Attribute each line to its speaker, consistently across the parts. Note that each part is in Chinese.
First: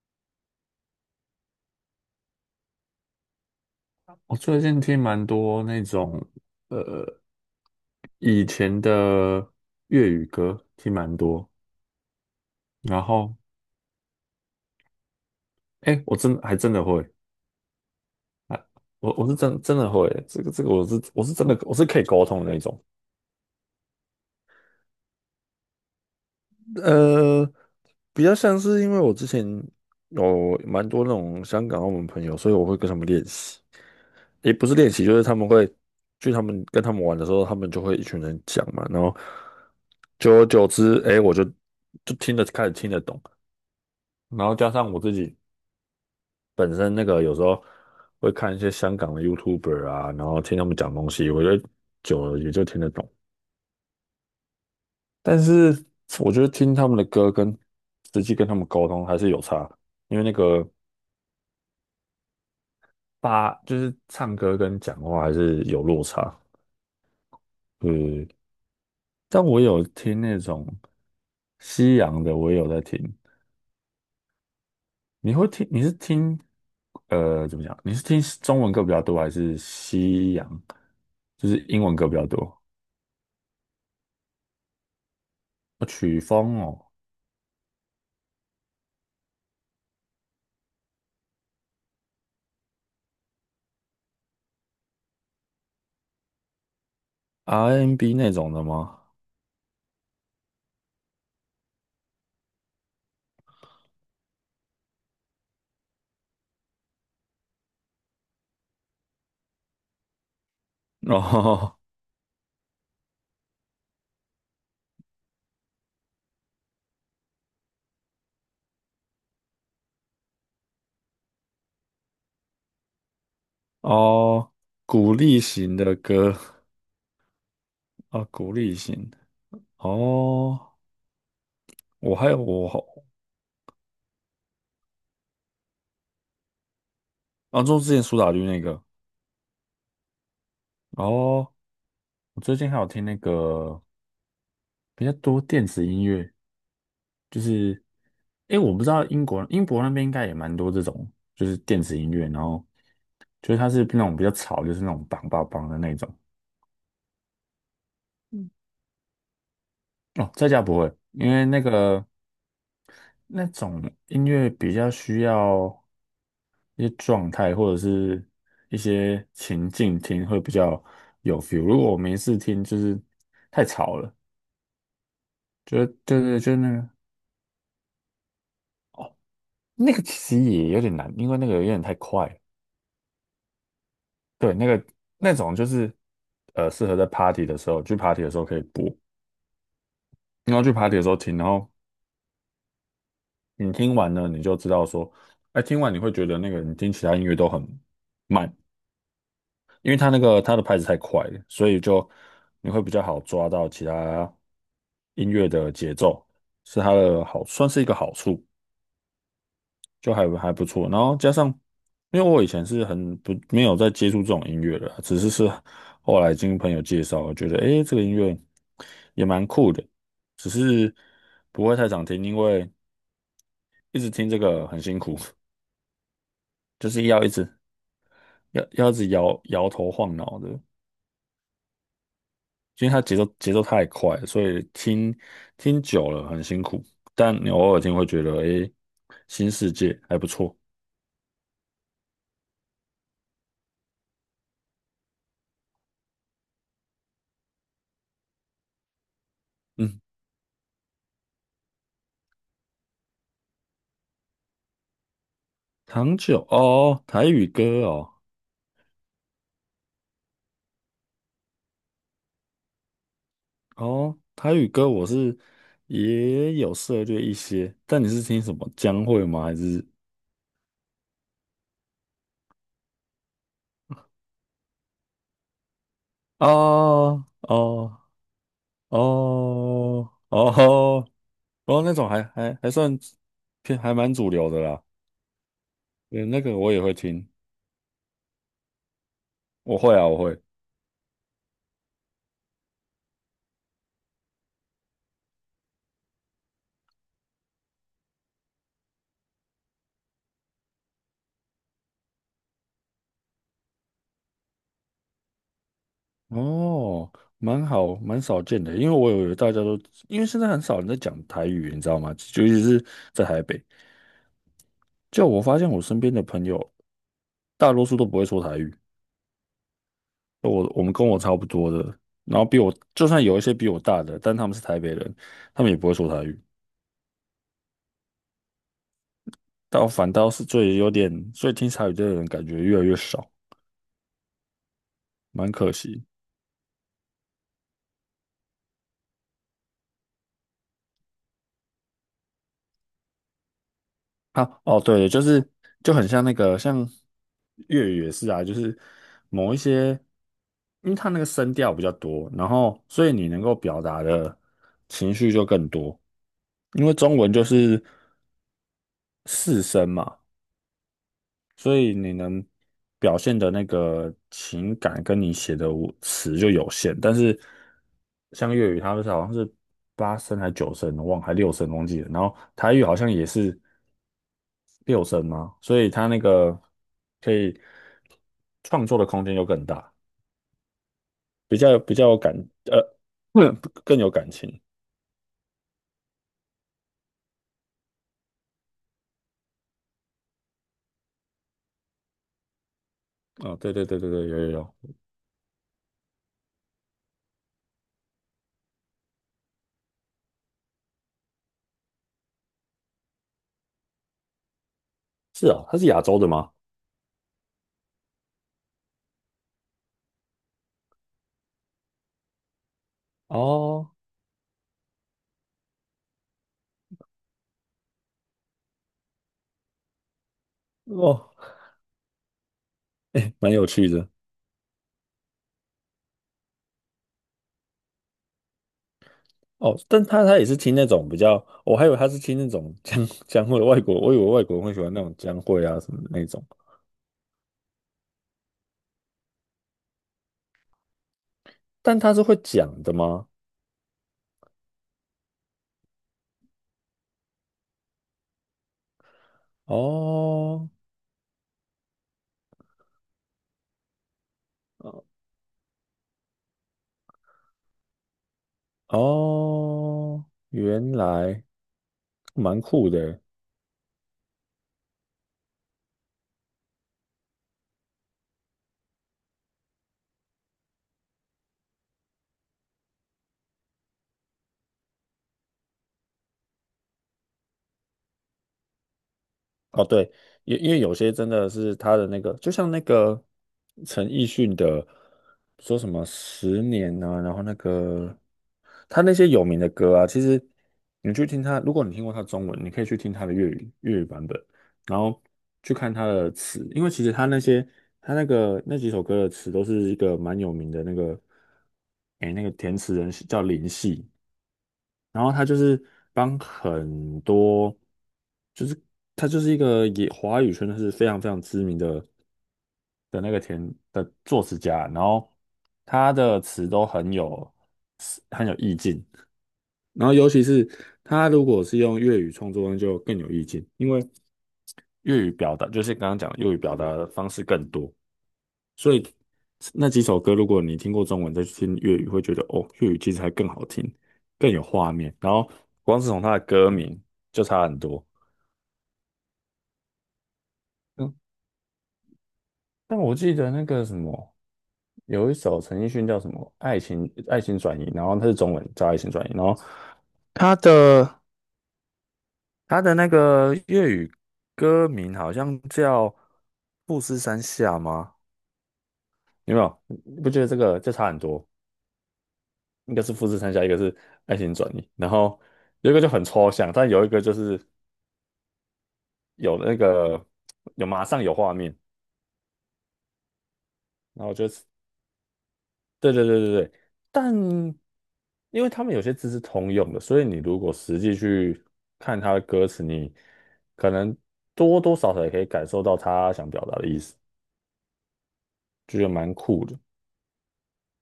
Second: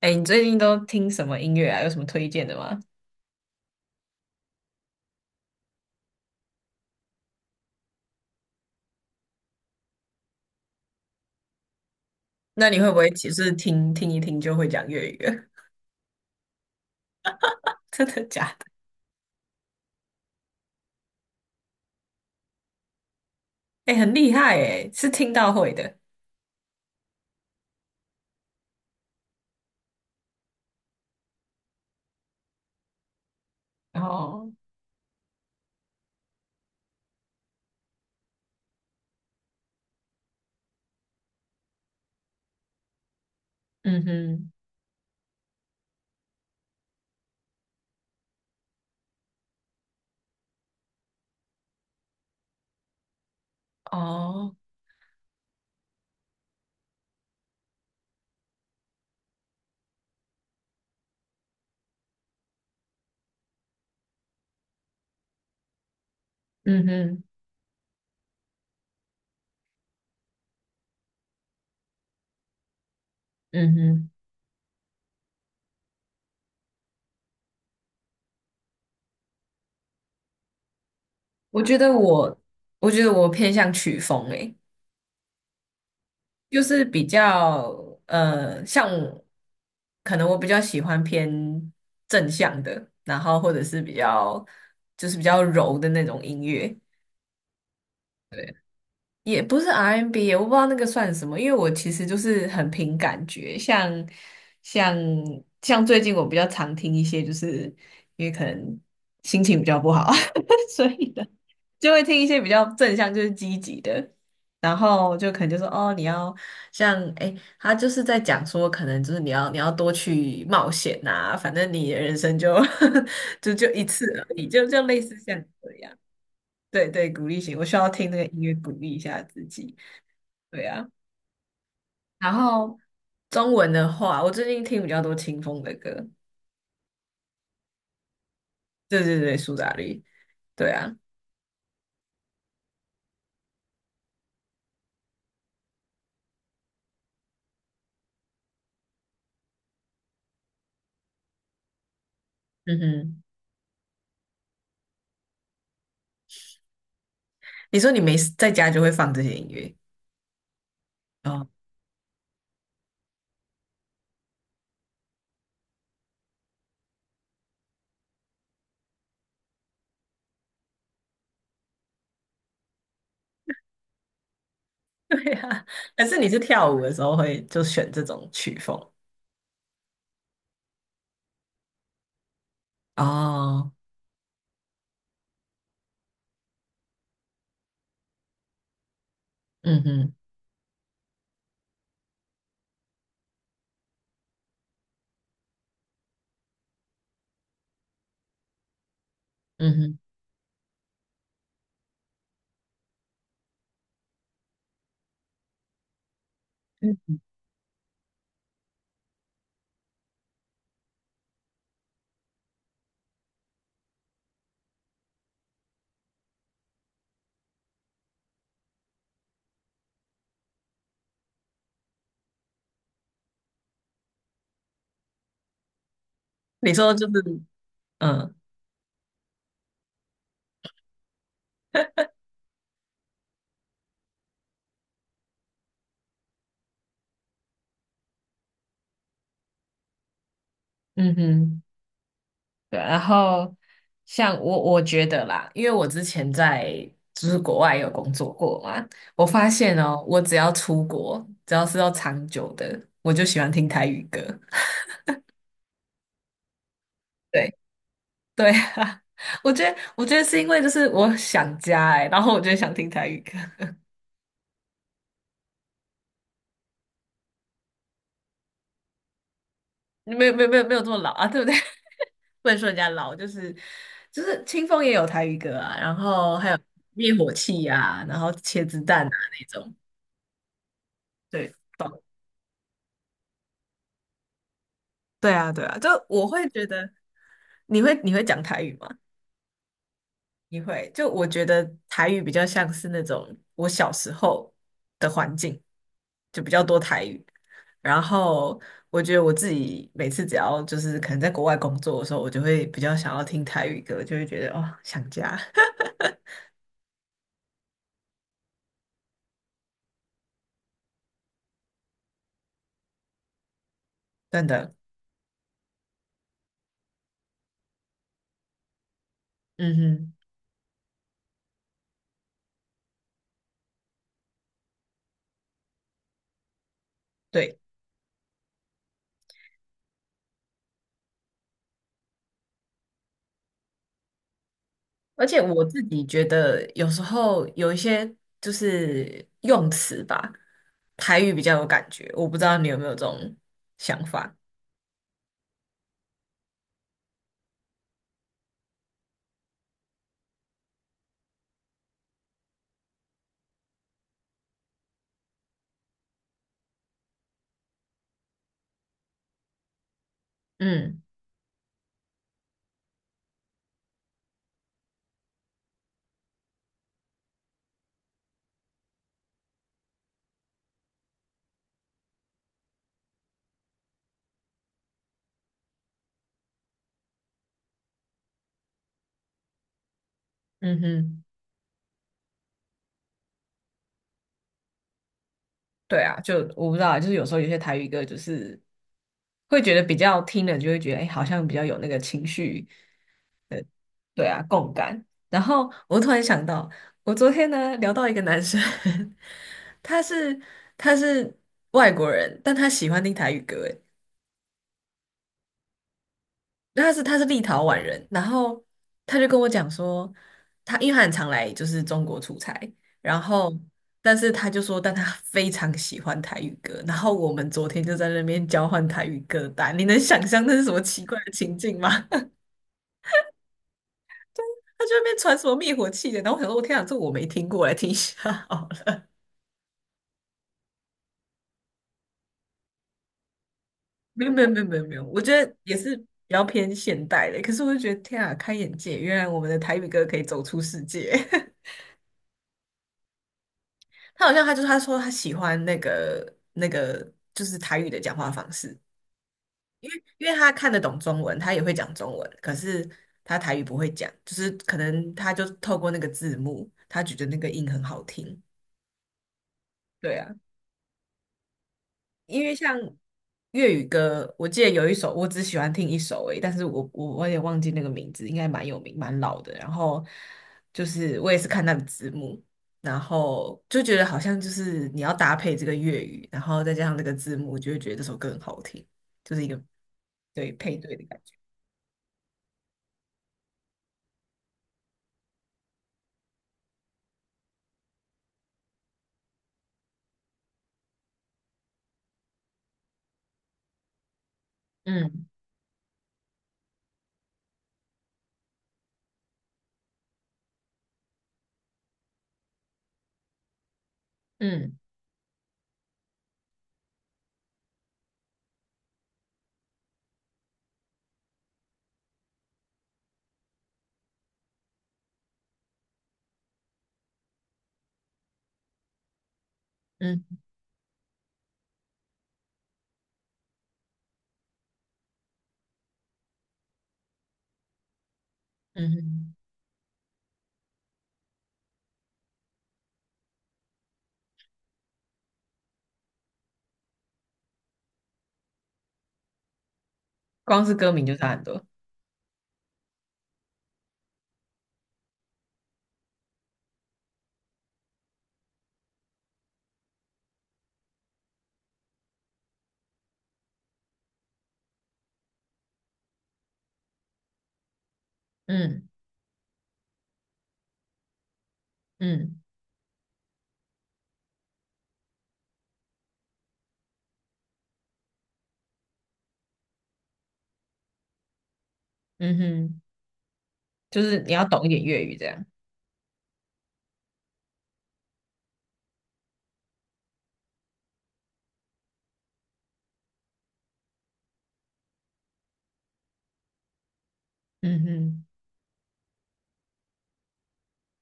Speaker 1: 哎，你最近都听什么音乐啊？有什么推荐的吗？
Speaker 2: 我最近听蛮多那种呃以前的粤语歌，听蛮多。
Speaker 1: 那你会不
Speaker 2: 然
Speaker 1: 会只
Speaker 2: 后，
Speaker 1: 是听听一听就会讲粤语了？
Speaker 2: 哎，我真的会
Speaker 1: 真的假的？
Speaker 2: 啊，我是真的会这个，我是可以沟通的那种。
Speaker 1: 哎，很厉害哎，是听到会的。
Speaker 2: 呃，比较像是因为我之前有蛮多那种香港、澳门朋友，所以我会跟他们练习，
Speaker 1: 哦，
Speaker 2: 也不是练习，就是他们会去他们跟他们玩的时候，他们就会一群人讲嘛，然后久而久之，哎，我就开始听得懂，
Speaker 1: 嗯
Speaker 2: 然
Speaker 1: 哼，
Speaker 2: 后加上我自己本身那个有时候会看一些香港的 YouTuber 啊，然后听他们讲东西，我觉得久了也就听得懂。
Speaker 1: 哦，
Speaker 2: 但是我觉得听他们的歌跟实际跟他们沟通还是有差，因为那个就是唱歌跟讲话还是有落差。
Speaker 1: 嗯哼，
Speaker 2: 嗯，但我有听那种西洋的，我也有在听。
Speaker 1: 嗯哼，
Speaker 2: 你会听？你是听呃怎么讲？你是听中文歌比较多，还是西洋？就是
Speaker 1: 我觉
Speaker 2: 英
Speaker 1: 得
Speaker 2: 文歌比较
Speaker 1: 我，
Speaker 2: 多？
Speaker 1: 我觉得我偏向曲风哎，
Speaker 2: 哦曲风
Speaker 1: 就是
Speaker 2: 哦
Speaker 1: 比较像可能我比较喜欢偏正向的，然后或者是比较就是比较柔的那种音乐。
Speaker 2: ，R&B N 那种
Speaker 1: 对。
Speaker 2: 的吗？
Speaker 1: 也不是 RMB，我不知道那个算什么，因为我其实就是很凭感觉，像像最近我比较常听一些，就是因为可能心情比较不好，所以 的
Speaker 2: 哦
Speaker 1: 就会听一些比较正向，就是积极的，然后就可能就说哦，你要像哎，他就是在讲说，可能就是你要多去冒险呐、反正你的人生就 就一次而已，
Speaker 2: 哦，
Speaker 1: 就类
Speaker 2: 鼓
Speaker 1: 似像
Speaker 2: 励
Speaker 1: 这
Speaker 2: 型的
Speaker 1: 样。
Speaker 2: 歌
Speaker 1: 对对，鼓励型，我需要听那
Speaker 2: 啊，
Speaker 1: 个音
Speaker 2: 鼓
Speaker 1: 乐鼓
Speaker 2: 励
Speaker 1: 励一
Speaker 2: 型
Speaker 1: 下自己。对
Speaker 2: 哦。
Speaker 1: 啊，
Speaker 2: 我还
Speaker 1: 然
Speaker 2: 有我
Speaker 1: 后
Speaker 2: 好，
Speaker 1: 中文的话，我最近听比较多清风的歌。
Speaker 2: 啊，就之前苏打绿那个
Speaker 1: 对对对，苏打绿。对啊，
Speaker 2: 哦，我最近还有听那个比较多电子音乐，就是诶，我不知道英国那边应该也蛮多这种，就是电子音乐，然后
Speaker 1: 嗯哼，
Speaker 2: 就是它是那种比较吵，就是那种梆梆梆的那种。
Speaker 1: 你说你没事在
Speaker 2: 嗯
Speaker 1: 家就会放这些音乐
Speaker 2: 哦，在家不会，因为
Speaker 1: 哦？
Speaker 2: 那种音乐比较需要。一些状态或者是一些情境听会比较有 feel。如果我没事听，就是太吵了，
Speaker 1: 对啊，
Speaker 2: 就
Speaker 1: 还是
Speaker 2: 对
Speaker 1: 你是
Speaker 2: 对，就
Speaker 1: 跳
Speaker 2: 那
Speaker 1: 舞
Speaker 2: 个
Speaker 1: 的时候会就选这种曲风？
Speaker 2: 那个其实也有点难，因为那个有点太快了
Speaker 1: 哦，
Speaker 2: 对，那个那种就是适合在 party 的时候，去 party 的时候可以播，
Speaker 1: 嗯哼，
Speaker 2: 然后去 party 的时候听，然后你听完呢，你就知道说，哎，听完你会觉得那个你听其他音乐都很慢，
Speaker 1: 嗯
Speaker 2: 因为
Speaker 1: 哼，
Speaker 2: 它那个它的拍子太快了，所以就你会比较好抓到其他音乐的节奏，是它
Speaker 1: 嗯
Speaker 2: 的好，算是一个好处，就还不错。然后加上，因为我以前是很不没有在接触这种音乐的，只是后来经朋友介绍，我觉得诶这个音乐也蛮酷的，只是不会太常听，因为一直听这个很辛苦，
Speaker 1: 你
Speaker 2: 就
Speaker 1: 说
Speaker 2: 是
Speaker 1: 就
Speaker 2: 要一
Speaker 1: 是，
Speaker 2: 直
Speaker 1: 嗯
Speaker 2: 要要一直摇摇头晃脑的。因为它节奏太快了所以听久了很辛苦，但你偶尔听会觉得，诶，新世界还不错。
Speaker 1: 嗯哼。对，然后像我，我觉得啦，因为我之前在就是国外有工作过嘛，我发现
Speaker 2: 嗯，
Speaker 1: 哦，我只要出国，只要是要长久的，我就喜欢听台语歌。
Speaker 2: 糖酒哦，台语
Speaker 1: 对
Speaker 2: 歌哦，
Speaker 1: 对啊，我觉得是因为就是我想家哎、然后我就想听台语歌，
Speaker 2: 哦，台语歌我是也有涉猎一些，但你是听什么将会吗？还是
Speaker 1: 没有没有没有没有这么老啊，对不对？不能说人家老，就是清风也有台语歌啊，然后还有灭
Speaker 2: 哦
Speaker 1: 火器
Speaker 2: 哦
Speaker 1: 啊，然后切子蛋啊那种，
Speaker 2: 哦哦
Speaker 1: 对。
Speaker 2: 哦那种还算偏还蛮主流的啦，
Speaker 1: 对啊，对啊，就
Speaker 2: 对，
Speaker 1: 我
Speaker 2: 那
Speaker 1: 会
Speaker 2: 个
Speaker 1: 觉
Speaker 2: 我也
Speaker 1: 得
Speaker 2: 会听，
Speaker 1: 你会讲台语吗？
Speaker 2: 我会啊，我会。
Speaker 1: 你会，就我觉得台语比较像是那种我小时候的环境，就比较多台语。然后我觉得我自己每次只要就是可能在国外工作的时候，我就会比较想要听台语歌，就会觉得哦想家。
Speaker 2: 哦，蛮好，蛮少见的，因为我以为大家都，因为现在很少人在讲台语，你知道吗？尤其是在台北，
Speaker 1: 真的，
Speaker 2: 就我发现我身边的朋友，大多数都不会说台语，
Speaker 1: 嗯哼，
Speaker 2: 我们跟我差不多的，然后比我，就算有一些比我大的，但他们是台北人，他们也不会说台语，
Speaker 1: 对。
Speaker 2: 但我反倒是最有点，所以听台语的人感觉越来越少，
Speaker 1: 而且
Speaker 2: 蛮
Speaker 1: 我
Speaker 2: 可
Speaker 1: 自己
Speaker 2: 惜。
Speaker 1: 觉得，有时候有一些就是用词吧，台语比较有感觉。我不知道你有没有这种想法？
Speaker 2: 啊，哦，对，就是就很像那个，像粤语也是啊，就是某一些，因为它那个声调比较多，然后所以你能够表达的情绪就更多，因为中文就是四声嘛，
Speaker 1: 嗯
Speaker 2: 所以你能表现的那个情感跟你写的文词就有限，但是像粤语，它们是好像是八声还九声，我忘了还六声忘记了，然后台语好像也是。六神嘛，所以它那个可以创作的空间又更大，
Speaker 1: 嗯哼，
Speaker 2: 比较比较有感，呃，嗯更有感情。
Speaker 1: 对啊，就我不知道啊，就是有时候有些台语歌就是会觉得比较听了就会觉得，哎、好像比较有那个情绪，
Speaker 2: 哦，对对对对
Speaker 1: 对
Speaker 2: 对，有
Speaker 1: 啊，
Speaker 2: 有
Speaker 1: 共
Speaker 2: 有，
Speaker 1: 感。然后我突然想到，我昨天呢聊到一个男生，他是他是外国人，但他喜欢听台语歌，哎
Speaker 2: 是啊，它是亚洲的吗？
Speaker 1: 他是立陶宛人，然后他就跟我讲说，他因为他很常来就是中国出差，然后
Speaker 2: 哦
Speaker 1: 但是他就说，但他非常喜欢台语歌，然后我们昨天就在那边交换台语歌单，你能想象那是什么奇怪
Speaker 2: 哦，
Speaker 1: 的情境吗？
Speaker 2: 蛮有趣的
Speaker 1: 他就在那边传什么灭火器的，然后我想说，我天啊，这我没听过，来听一下好了。
Speaker 2: 哦，但他也是听那种比较，我还以为他是听那种江蕙外国，我以
Speaker 1: 没
Speaker 2: 为
Speaker 1: 有没
Speaker 2: 外
Speaker 1: 有
Speaker 2: 国
Speaker 1: 没有
Speaker 2: 人会
Speaker 1: 没
Speaker 2: 喜
Speaker 1: 有
Speaker 2: 欢
Speaker 1: 没
Speaker 2: 那
Speaker 1: 有，
Speaker 2: 种
Speaker 1: 我觉
Speaker 2: 江
Speaker 1: 得
Speaker 2: 蕙
Speaker 1: 也
Speaker 2: 啊什
Speaker 1: 是
Speaker 2: 么
Speaker 1: 比
Speaker 2: 的那
Speaker 1: 较
Speaker 2: 种，
Speaker 1: 偏现代的，可是我就觉得天啊，开眼界，原来我们的台语歌可以走出世界。
Speaker 2: 但他是会讲的吗？
Speaker 1: 他好像他就是他说他喜欢那个就是台语的讲话方式，因为他
Speaker 2: 哦
Speaker 1: 看得懂中文，他也会讲中文，可是他台语不会讲，就是可
Speaker 2: 哦，
Speaker 1: 能他就透过那个字幕，他觉得那个音很好听。对
Speaker 2: 哦
Speaker 1: 啊，
Speaker 2: 原来
Speaker 1: 因为
Speaker 2: 蛮
Speaker 1: 像
Speaker 2: 酷的。
Speaker 1: 粤语歌，我记得有一首，我只喜欢听一首而已，但是我也忘记那个名字，应该蛮有名、蛮老的。然后就是我也是看那个字幕，然后就觉得好像就是你要搭配这个粤语，然后再加上那个字幕，就会觉得这首歌很好听，就是一个
Speaker 2: 哦，对，
Speaker 1: 对
Speaker 2: 因因
Speaker 1: 配
Speaker 2: 为有
Speaker 1: 对的
Speaker 2: 些
Speaker 1: 感
Speaker 2: 真
Speaker 1: 觉。
Speaker 2: 的是他的那个，就像那个陈奕迅的，说什么十年啊，然后那个他那些有名的歌啊，其实你去听他，如果你听过他的中文，你可以去听他的粤语版本，然后
Speaker 1: 嗯
Speaker 2: 去看他的词，因为其实他那些他那个那几首歌的词都是一个蛮有名的那个，诶，那个填词人是叫林夕，
Speaker 1: 嗯
Speaker 2: 然后他就是帮很多，就是他就是一个也华语圈就是非常非常知名的那个作词家，然后他的词都很有意境，然后尤
Speaker 1: 嗯
Speaker 2: 其是他如果是用粤语创作，那就更有意境，因为粤语表达就是刚刚讲的粤语表达的方式更多。
Speaker 1: 嗯
Speaker 2: 所以
Speaker 1: 哼，
Speaker 2: 那几首歌，如果你听过中文再去听粤语，会觉得哦，粤语其实还更好听，更有画面。然后光是从它的歌名就差很多。
Speaker 1: 光是歌名就
Speaker 2: 嗯，
Speaker 1: 差很多。
Speaker 2: 但我记得那个什么，有一首陈奕迅叫什么《爱情转移》，然后它是中文叫《爱情转移》，然后它的它的那个粤语歌名好像叫《富士山下》吗？
Speaker 1: 嗯
Speaker 2: 有没有？你不觉得这个就差很多？
Speaker 1: 嗯
Speaker 2: 一个是富士山下，一个是爱情转移，然后有一个就很抽象，但有一个就是有那个有马上有画面，
Speaker 1: 嗯哼，就是
Speaker 2: 然
Speaker 1: 你
Speaker 2: 后
Speaker 1: 要
Speaker 2: 就是
Speaker 1: 懂一点粤语这样。
Speaker 2: 对对对对对，但因为他们有些字是通用的，所以你如果实际去看他的歌词，你可能多多少少也可以感受到他想表达的意思，
Speaker 1: 嗯哼。
Speaker 2: 就觉得蛮酷的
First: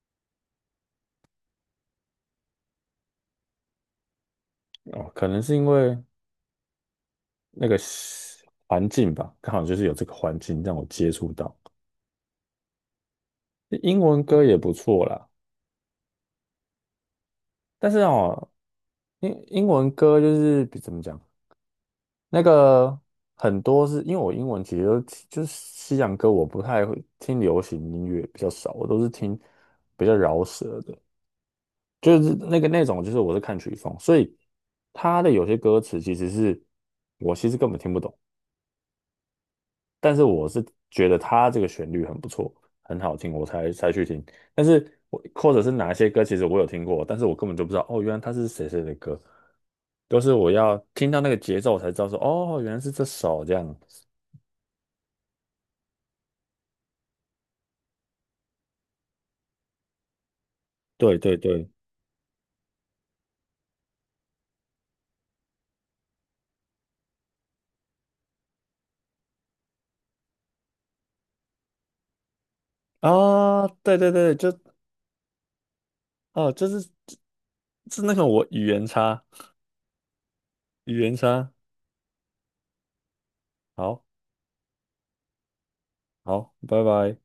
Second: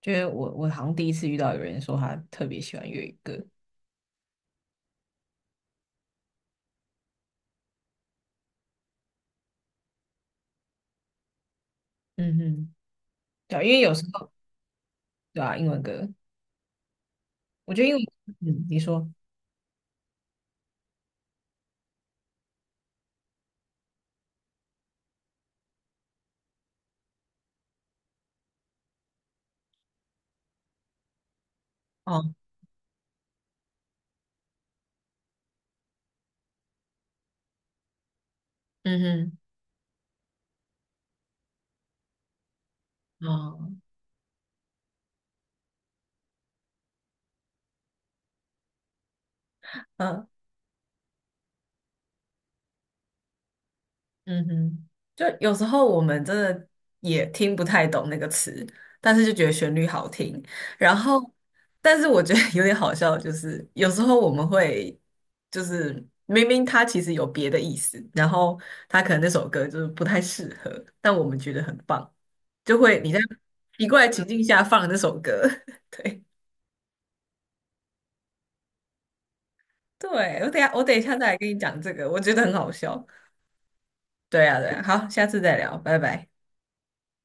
Speaker 1: 就是我好像第一次遇到有人说他特别喜欢粤语歌，
Speaker 2: 哦。可能是因为那个环境吧，刚好就是有这个环境让我接触到
Speaker 1: 嗯哼，对啊因为有
Speaker 2: 英
Speaker 1: 时
Speaker 2: 文
Speaker 1: 候
Speaker 2: 歌也不错啦。
Speaker 1: 对啊，英文歌，我觉得
Speaker 2: 但
Speaker 1: 英
Speaker 2: 是
Speaker 1: 文，
Speaker 2: 哦，
Speaker 1: 嗯，你说，
Speaker 2: 英文歌就是比怎么讲，那个很多是因为我英文其实都就是西洋歌，我不太会听流行音乐比较少，我都是听比较饶舌的，就
Speaker 1: 哦，
Speaker 2: 是那个那种就是我是看曲风，所以他的有些歌词其实是我其实根本听不懂，
Speaker 1: 嗯
Speaker 2: 但是我是觉得他这个旋律很不错，很好
Speaker 1: 哼，
Speaker 2: 听，我才
Speaker 1: 哦，
Speaker 2: 才去听。但是我或者是哪一些歌，其实我有听过，但是我根本就不知道哦，原来他是谁谁的歌。都
Speaker 1: 嗯。
Speaker 2: 是我要听到那个节奏我才知道说，哦，原来是这首这样。
Speaker 1: 嗯哼，就有时候我们真的也听不太懂那个词，但是就觉得旋律好听。然
Speaker 2: 对
Speaker 1: 后，
Speaker 2: 对对，
Speaker 1: 但是我觉得 有点好笑就是，有时候我们会就是明明它其实有别的意思，然后它可能那首歌就是不太适合，但我们觉得很棒，就会你在
Speaker 2: 啊，
Speaker 1: 奇
Speaker 2: 对
Speaker 1: 怪
Speaker 2: 对
Speaker 1: 的情
Speaker 2: 对，
Speaker 1: 境
Speaker 2: 就
Speaker 1: 下放那首歌。对
Speaker 2: 哦，就是那个我语言差，
Speaker 1: 对，我等一下我等一
Speaker 2: 语
Speaker 1: 下
Speaker 2: 言
Speaker 1: 再来跟
Speaker 2: 差。
Speaker 1: 你讲这个，我觉得很好笑。
Speaker 2: 好，
Speaker 1: 对啊对啊，好，下次再聊，拜拜。
Speaker 2: 好，拜拜。